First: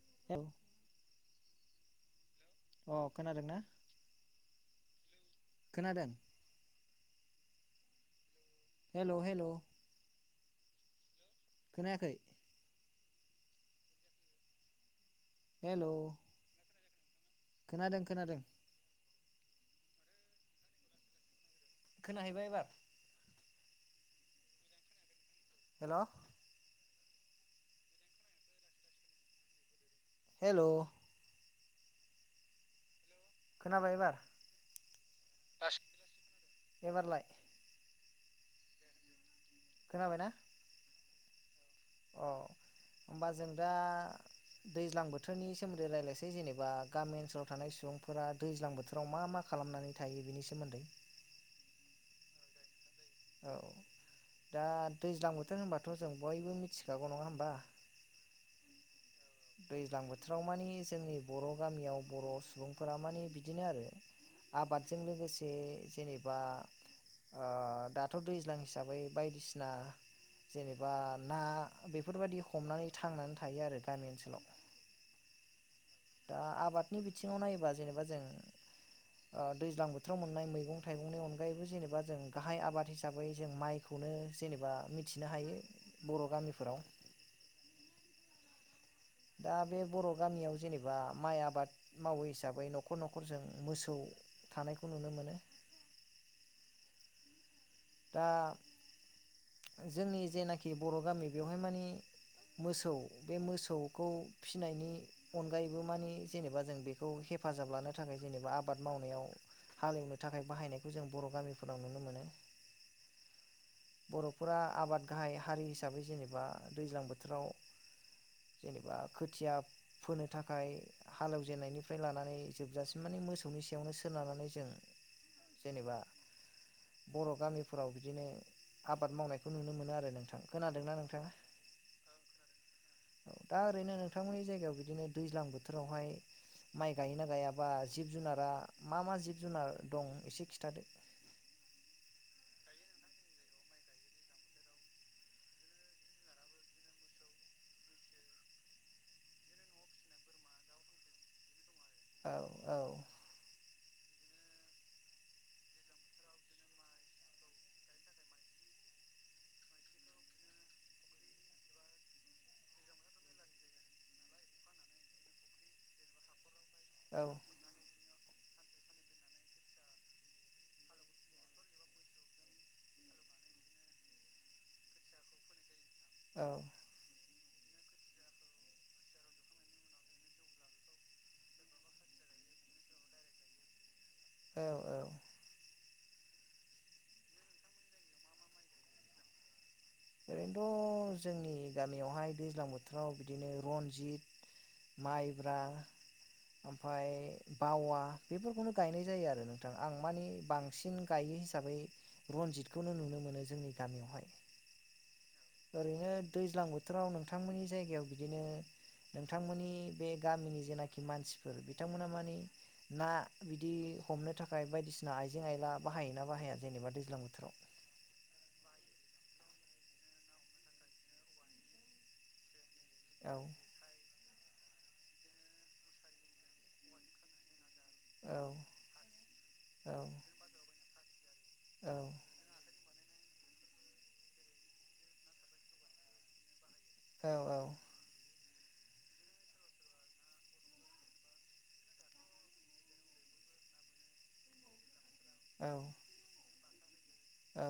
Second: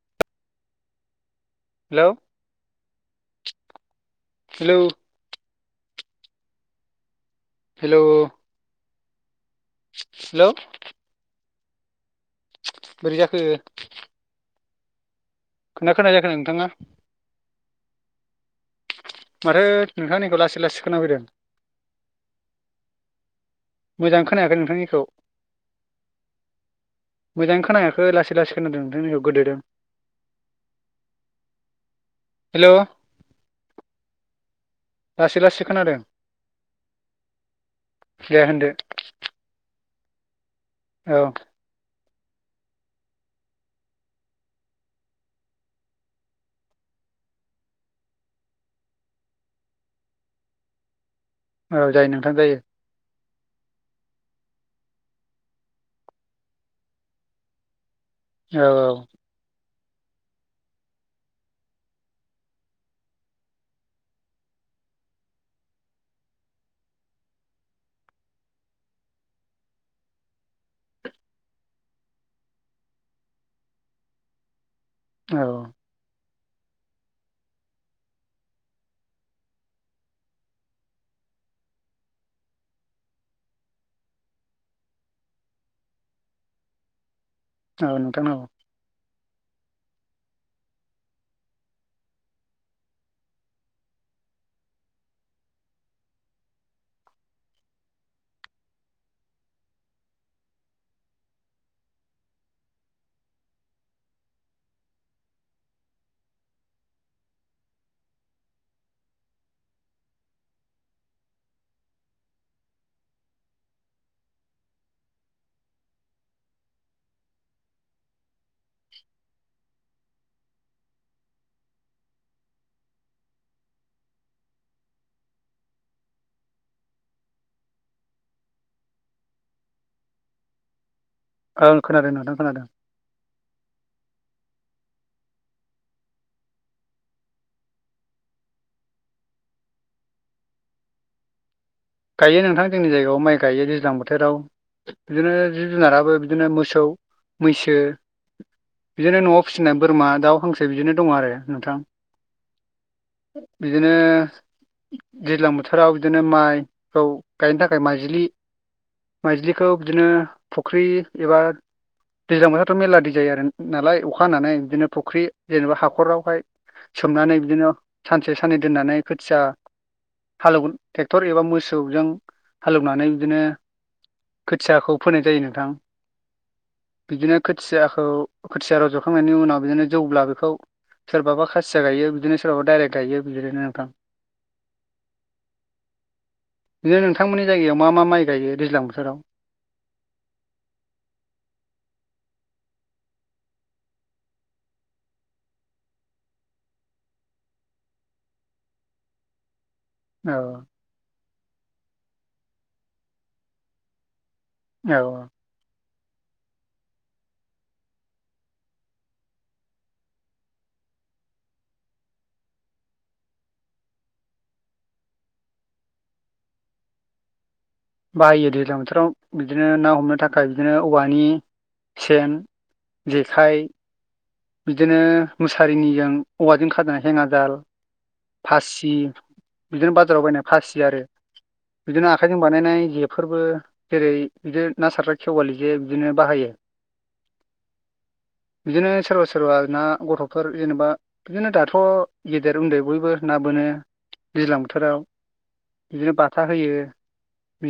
[inaudible] Hello अ खोनादों ना हेलौ खोनादों हेल' हेल' हेल' हेल' खोनायाखै बोरै जाखो हेल' खोना खोनाया जाखो नोंथाङा खोनादों खोनादों माथो नोंथांनिखौ लासै लासै खोना फैदों खोनाहैबाय एबार मोजां खोनायाखै नोंथांनिखौ हेल' मोजां खोनायाखै लासै लासै खोनादों नोंथांनिखौ गोदोदों हेल' हेल' खोनाबाय एबार लासै खोनादों एबारलाय दे होनदो खोनाबायना औ औ होनबा जों दा दैज्लां बोथोरनि सोमोन्दै रायज्लायसै जेनेबा गामि ओनसोलाव थानाय सुबुंफोरा दैज्लां बोथोराव मा मा खालाम खालामनानै थायो बिनि सोमोन्दै औ जायो नोंथां जायो औ दा दैज्लां बोथोर होनबाथ' जों बयबो मिथिखागौ नङा होमबा औ औ दैज्लां बोथोराव मानि जोंनि बर' गामियाव बर' सुबुंफोरा माने बिदिनो आरो आबादजों लोगोसे जेनेबा ओ दाथ' दैज्लां हिसाबै बायदिसिना जेनेबा ना बेफोरबायदि हमनानै थांनानै थायो आरो गामि ओनसोलाव औ दा आबादनि बिथिङाव नायोबा जेनेबा जों ओ दैज्लां बोथोराव मोननाय मैगं थाइगंनि अनगायैबो जेनेबा जों गाहाय आबाद हिसाबै जों माइखौ नो जेनेबा मिथिनो हायो बर' गामिफोराव औ नोंथां औ दा बे बर' गामियाव जेनेबा माइ आबाद मावो हिसाबै न'खर न'खरजों मोसौ थानायखौ नुनो मोनो। दा जोंनि जेनाखि बर' गामि बेवहाय मानि मोसौ बे मोसौखौ फिसिनायनि अनगायैबो माने जेनेबा जों बेखौ हेफाजाब लानो थाखाय जेनेबा आबाद मावनायाव हालेवनो थाखाय बाहायनायखौ जों बर' गामिफोराव नुनो मोनो। बर'फोरा आबाद गाहाय हारि हिसाबै जेनेबा दैज्लां बोथोराव जेनेबा खोथिया फोनो थाखाय हालेवजेननायनिफ्राय लानानै जोबजासिम माने मोसौनि सायावनो सोनारनानै जों जेनेबा बर' गामि फोराव बिदिनो आबाद मावनायखौ नुनो मोनो आरो नोंथां खोनादोंना नों ओं खोनादों नोंथां खोनादों औ दा ओरैनो नोंथांमोननि जायगायाव बिदिनो दैज्लां बोथोरावहाय माइ गायोना गायाबा जिब जुनारा मा मा जिब जुनार दं एसे खिन्थादो [inaudible] गायो नोंथां जोंनि जायगायाव माइ गाइयो दैज्लां बोथोराव बिदिनो जिब जुनाराबो बिदिनो मोसौ मैसो बिदिनो न'आव फिसिनाय बोरमा दाउ हांसो बिदिनो दङ आरो नोंथां औ औ बिदिनो दैज्लां बोथोराव बिदिनो माइखौ गायनो थाखाय माइज्लि माइज्लिखौ बिदिनो फुख्रि एबा दैज्लां बोथोरथ' मेरला दै जायो आरो नालाय अखा हनानै बिदिनो फुख्रि जेनेबा हाखरावहाय औ सोमनानै बिदिनो सानसे साननै दोननानै खोथिया हालेव ट्रेक्टर एबा मो सौजों हालेवनानै बिदिनो खोथियाखौ फोनाय जायो नोंथां औ बिदिनो खोथियाखौ खोथिया रज'खांनायनि उनाव बिदिनो जौब्ला बेखौ सोरबाबा खासिया गायो बिदिनो सोरबाबा दडाइरेक्ट गायो बिदिनो नोंथां औ औ बिदि नोंथांमोननि जायगायाव मा मा माइ गायो दैज्लां बोथोराव ओरैनोथ' जोंनि गामियावहाय दैज्लां बोथोराव बिदिनो रनजित माइब्रा आमफाय बावा बेफोरखौनो गायनाय जायो आरो नों थां आं माने औ बांसिन गायो हिसाबै रनजितखौनो नुनो मोनो जोंनि गामियावहाय औ ओरैनो दैज्लां बोथोराव नोंथांमोननि जायगायाव बिदिनो नोंथांमोननि बे गामिनि जेनाखि मानसिफोर बिथांमोना मानि ना बिदि हमनो थाखाय बायदिसिना आइजें आइला बाहायोना बाहाया जेनेबा दैज्लां बोथोराव बाहायो दैज्लां बोथोराव बिदिनो ना हमनो थाखाय बिदिनो औवानि सेन औ जेखाइ बिदिनो मुसारिनिजों औवाजों खाजनाय हेङाजाल औ फासि बिदिनो औ बाजाराव बायनाय फासि आरो औ बिदिनो आखाइजों बानायनाय जे फोरबो जेरै बिदिनो ना सारग्रा खेवालि जे बिदिनो बाहायो औ औ बिदिनो सोरबा सोरबा सोरबा ना गथ'फोर जेनेबा बिदिनो दाथ' गेदेर उनदै बयबो ना बोनो दैज्लां बोथोराव बिदिनो बाथा होयो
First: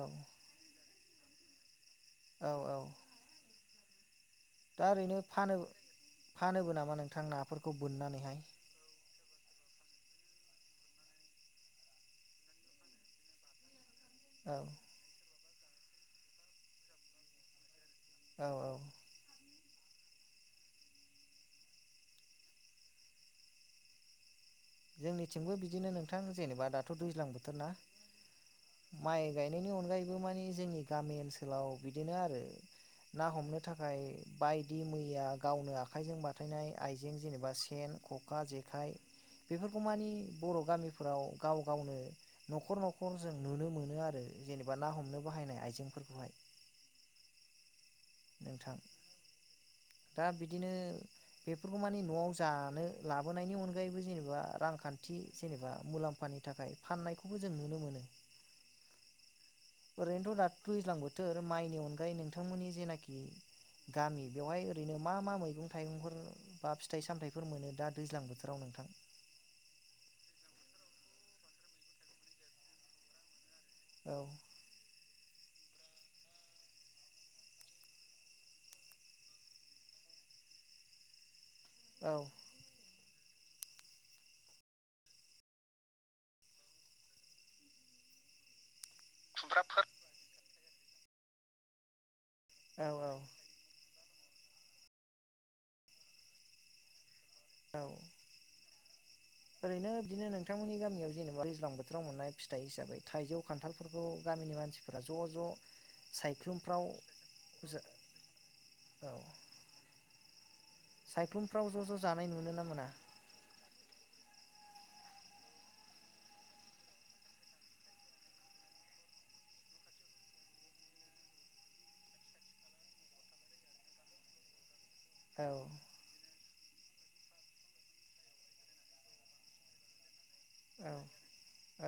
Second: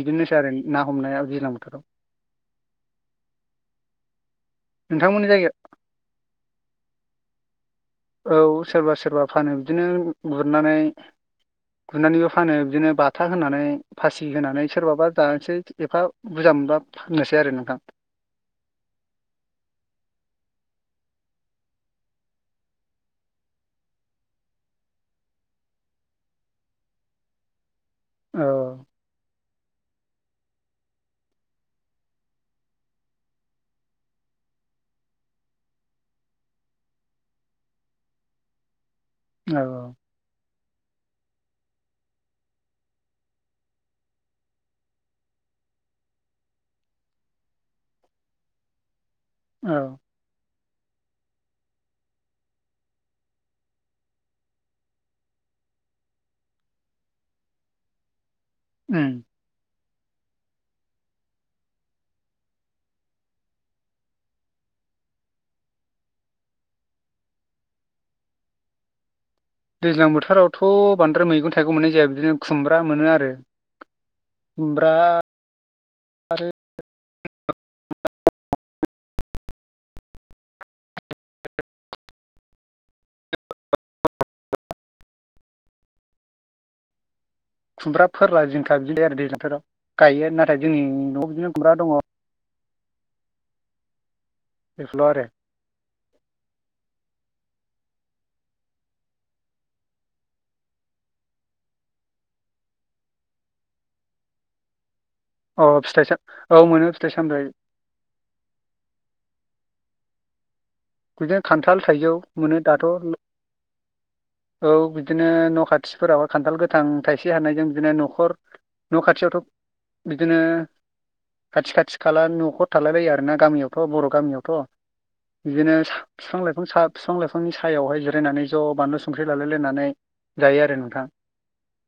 औ आरो ना हमनाया दैज्लां बोथोराव औ औ दा ओरैनो नोंथांमोननि फानो जायगायाव फानोबो नामा नोंथां नाफोरखौ? बोननानैहाय औ सोरबा सोरबा फानो बिदिनो गुरनानै गुरनानैबो फानो बिदिनो बाथा होनानै फासि औ होनानै सोरबाबा जानोसै एफा बुरजा मोनबा फाननोसै आरो नोंथां औ औ जोंनिथिंबो बिदिनो नोंथां जेनेबा दाथ' दैज्लां बोथोर ना औ माइ गायनायनि अनगायै बो मानि जोंनि गामि ओनसोलाव बिदिनो आरो ना हमनो थाखाय बायदि मैया गावनो आखाइजों बाथायनाय आइजें जेनेबा सेन खखा जेखाइ औ बेफोरखौ मानि बर' गामिफोराव गाव गावनो नखर नखर जों नुनो मोनो आरो जेनेबा ना हमनो बाहायनाय आइजेंफोरखौहाय नोंथां औ दा बिदिनो बेफोरखौ मानि न'आव जानो लाबोनायनि अनगायैबो जेनेबा रांखान्थि जेनेबा मुलाम्फा नि थाखाय फाननायखौबो जों नुनो मोनो उम ओरैनोथ' दाथ' दुइज्लां बोथोर माइनि अनगायै नोंथांमोननि जेनाखि गामि बेवहाय ओरैनो मा मा मैगं थाइगंफोर बा फिथाइ सामथायफोर मोनो दा दैज्लां बोथोराव नों [unintelligible] दैज्लां बोथोरावथ' बांद्राय मैगं थाइगं मोननाय जाया बिदिनो खुमब्रा मोनो आरो औ खुमब्रा आरो औ खुमब्रा फोरला जिंखा बिलायो आरो दैज्लां बोथोराव गायो नाथाय जोंनि न'आव बिदिनो खुमब्रा दङ औ औ बेफोरल' आरो औ ओरैनो बिदिनो नोंथांमोननि गामियाव जेनेबा दैज्लां बोथोराव मोननाय फिथाइ हिसाबै थाइजौ खान्थालफोरखौ गामिनि मानसि औ फिथाइ औ मोनो फिथाइ सामथाइ औ बिदिनो सायख्लुमफ्राव खान्थाल ज' ज' थाइजौ जानाय नुनो मोनो ना दाथ' मोना? औ बिदिनो न' खाथिफोराव खान्थाल गोथां थाइसे हानायजों बिदिनो न'खर न' खाथियावथ' बिदिनो खाथि खाथि खाला न'खर थालायलायो आरोना गामियावथ' बर' गामियावथ'। औ फिफां लाइफां सा फिफां लाइफांनि सायावहाय जिरायनानै ज' बानलु संख्रि लालायलायनानै जायो आरो औ नोंथां।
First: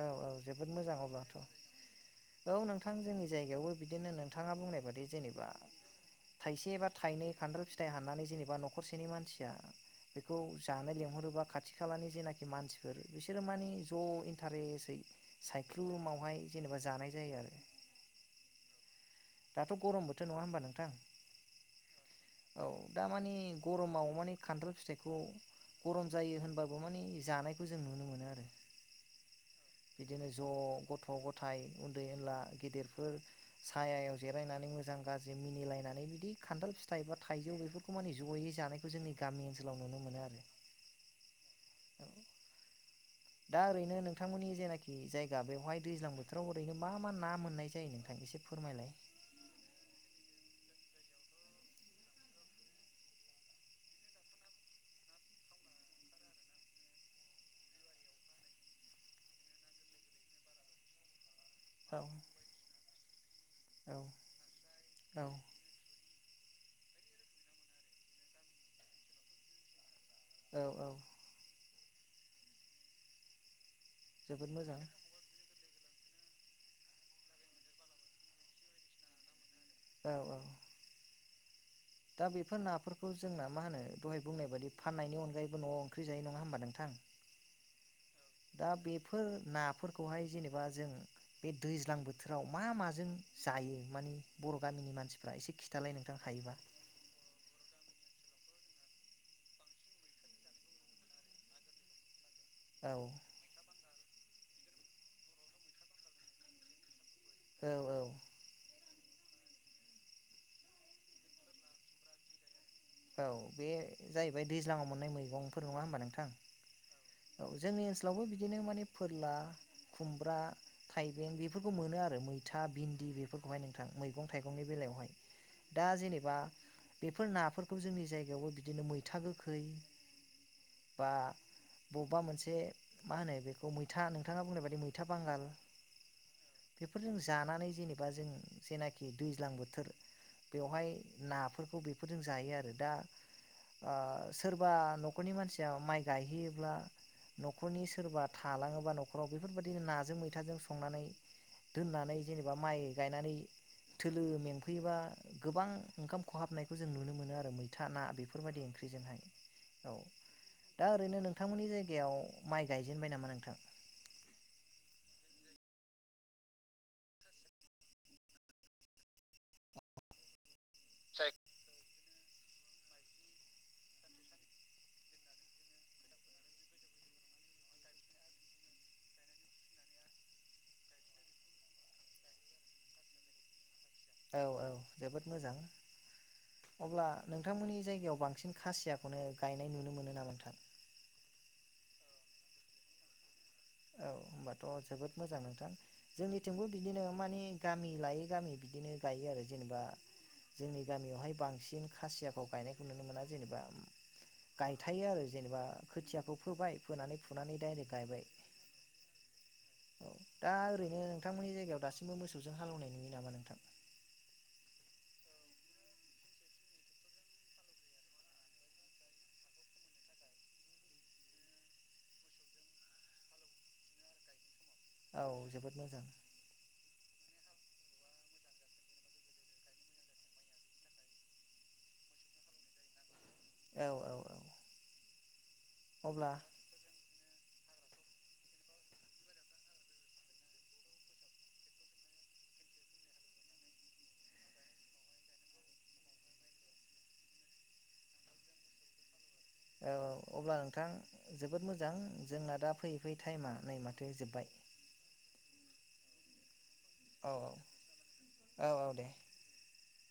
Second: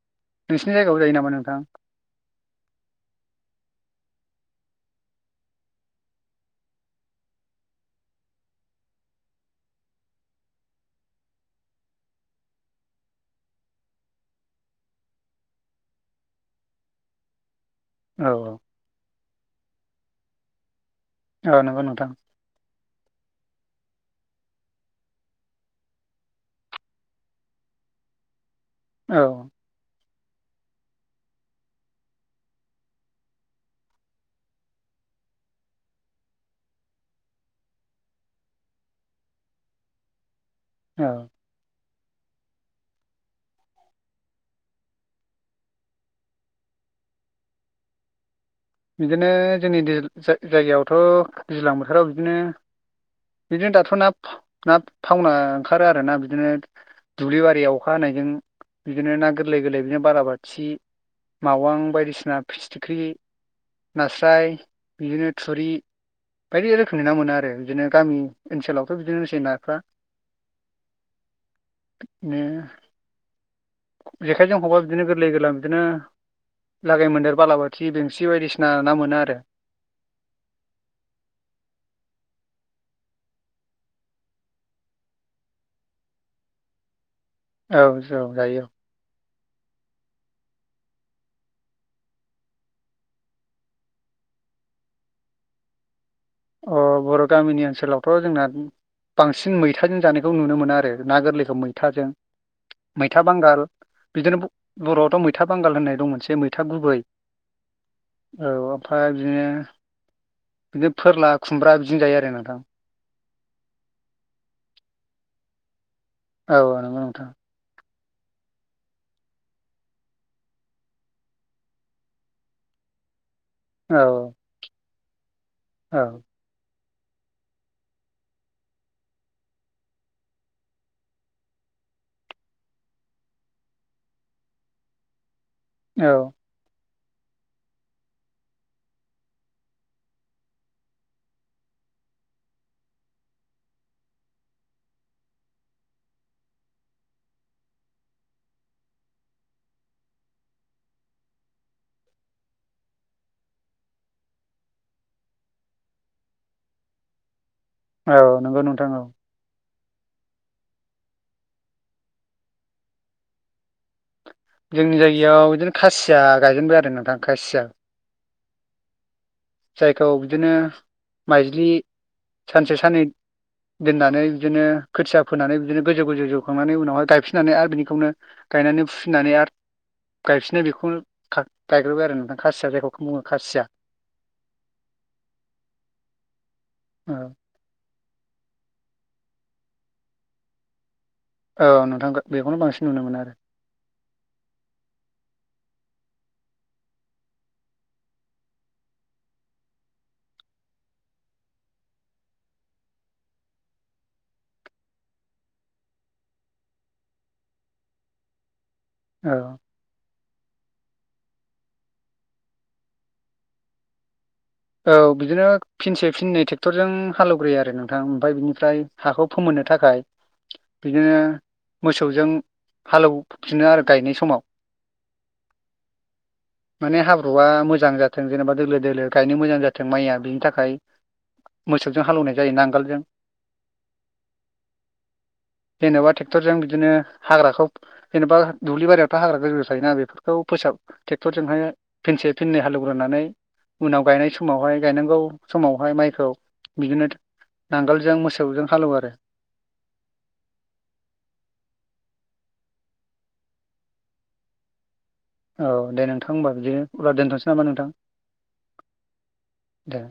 औ औ जोबोद नोंसिनि मोजां जायगायावबो जायो नामा अब्लाथ' नोंथां? औ नोंथां जोंनि जायगायावबो बिदिनो नोंथाङा बुंनाय बादि जेनेबा थाइसे एबा थाइनै खान्थाल फिथाइ हाननानै जेनेबा न'खरसेनि मानसिया बेखौ जानो लेंहरोबा खाथि खालानि जायनाखि मानसिफोर बिस सोरो माने ज' इन्टारेसै साइख्लुमावहाय जेनेबा जानाय जायो आरो। औ औ। दाथ' गरम बोथोर नङा होमबा नोंथां? औ नंगौ नोंथां औ दामाने गरमाव माने खान्थाल फिथाइखौ गरम जायो होनबाबो माने जानायखौ जों नुनो मोनो आरो। औ। बिदिनो ज' गथ' गथाय उन्दै उनला गेदेरफोर सायायाव जेरायनानै मोजां गाज्रि मिनिलायनानै बिदि खान्थाल फिथाइ एबा थाइजौ बेफोरखौ माने ज'यै जानायखौ जोंनि गामि ओनसोलाव नुनो मोनो आरो। औ। [inaudible] दा ओरैनो नोंथांमोननि जेनाखि जायगा बेवहाय दैज्लां बोथोराव ओरैनो मा मा ना मोननाय जायो नोंथां एसे फोरमाय बिदिनो जोंनि दोल जा जायगायावथ' दैज्लां बोथोराव बिदिनो बिदिनो दाथ' ना ना थावना ओंखारो आरो ना बिदिनो दुब्लि बारियाव अखा हानायजों बिदिनो ना गोरलै गोरलै बिदिनो बालाबाथि मावां औ बायदिसिना फिथिख्रि औ नास्राय औ बिदिनो थुरि बायदि रोखोमनि ना मोनो आरो बिदिनो गामि ओनसोलावथ' बिदिनोसै नाफ्रा। औ औ। नो जोबोद जेखाइजों हबा मोजां बिदिनो गोरलै गोरलाम बिदिनो लागाय मोन्देर बालाबाथि बेंसि बायदिसिना ना मोनो आरो। औ औ। दा बेफोर नाफोरखौ जोंना मा होनो दहाय बुंनाय बायदि फाननायनि अनगायैबो न'आव ओंख्रि जायो नङा होनबा नोंथां। औ जौ जायो दा बेफोर नाफोरखौहाय जेनेबा जों बे दैज्लां बोथोराव मा माजों जायो मानि बर' गामिनि मानसिफ्रा एसे खिथालाय नों अ बर' गामिनि ओनसोलाव थ जोंना बांसिन मैथाजों जानायखौ नुनो मोनो आरो ना गोरलैखौ मैथाजों। औ मैथा बांगाल बिदिनो ब बर'आवथ' मैथा बांगाल होननाय दं मोनसे मैथा गुबै औ ओमफाय बिदिनो बिदिनो फोरला खुमब्रा बिदिजों जायो आरो नोंथां। औ बे जाहैबाय दैज्लाङाव मोननाय मैगंफोर नङा होनबा नों औ नंगौ नोंथां। लावबो बिदिनो माने फोरला खुमब्रा थाइबें बेफोरखौ मोनो आरो मैथा भिन्दि बे फोरखौहाय नोंथां औ मैगं थाइगंनि बेलायावहाय। दा औ जेनेबा बेफोर नाफोरखौ जोंनि जायगायावबो बिदिनो मैथा गोखै बा बबबा मोनसे मा होनो बेखौ मैथा नोंथाङा बुंनाय बायदि मैथा बांगाल औ बेफोरजों जानानै जेनेबा जों जेनाखि दैज्लां बोथोर बेवहाय नाफोरखौ बेफोरजों जायो आरो दा ओ सोरबा नखरनि मानसिया माइ गायहैयोब्ला नखरनि सोरबा थालाङोबा नखराव बेफोरबायदि नाजों मैथाजों संनानै दोननानै जेनेबा माइ गायनानै थोलो मेंफैयोबा गोबां ओंखाम खहाबनायखौ जों नुनो मोनो आरो मैथा ना औ नंगौ बेफोरबायदि नोंथां औ ओंख्रिजोंहाय औ दा ओरैनो नोंथांमोननि जायगायाव माइ गायजेनबाय नामा नोंथां जोंनि जायगायाव बिदिनो खासिया गायजेनबाय आरो नोंथां खासिया जायखौ बिदिनो माइज्लि सानसे साननै दोननानै बिदिनो खोथिया फोनानै बिदिनो गोजौ गोजौ जौखांनानै उनावहाय गायफिननानै आरो बिनिखौनो गायनानै फुफिननानै आर गायफिननाय बेखौ गायग्रोबाय आरो नोंथां खासिया जायखौ बुङो खासिया औ औ जोबोद मोजां अब्ला औ नोंथांमोननि जायगायाव बांसिन खासियाखौनो गायनाय नुनो मोनो नामा नोंथां औ नोंथां बेखौनो बांसिन नुनो मोनो आरो औ होमबाथ' जोबोद मोजां नोंथां जोंनिथिंबो बिदिनो मानि गामि लायै गामि बिदिनो गायो आरो जेनेबा जोंनि गामियावहाय बांसिन खासियाखौ गायनायखौ नुनो मोना जेनेबा गायथायो आरो जेनेबा खोथियाखौ फोबाय फोनानै फुनानै डाइरेक गायबाय औ औ दा ओरैनो नोंथांमोननि जायगायाव दासिमबो मोसौजों हालेवनाय नुयो नामा नोंथां औ बिदिनो फिनसे फिननै टेक्टरजों हालेवग्रोयो आरो नोंथां ओमफ्राय बिनिफ्राय हाखौ फोमोननो थाखाय बिदिनो मोसौजों हालौफिनो आरो गायनाय समाव औ जोबोद मोजां माने हाब्रुआ मोजां जाथों जेनेबा दोलो दोलो गायनो मोजां जाथों माइया बिनि थाखाय मोसौजों हालौवनाय जायो नांगालजों औ औ [inaudible] जेन'बा अब्ला टेक्टरजों बिदिनो हाग्राखौ जेन'बा दुब्लि बारियावथ' हाग्रा गोजौ गोजौ थायोना बेफोरखौ फोसाब टेक्ट'रजोंहाय फिनसे फिननै हालौ ग्रोनानै उनाव गायनाय समावहाय गायनांगौ समावहाय माइखौ बिदिनो नांगालजों मोसौजों हालौवो आरो औ औ अब्ला नोंथां जोबोद मोजां जोंना दा फैयै फैयै टाइमा नै माथो जोबबाय [inaudible] औ दे नोंथां होमबा बिदिनो अब्ला औ दोनथ'नोसै नामा नोंथां औ औ दे दे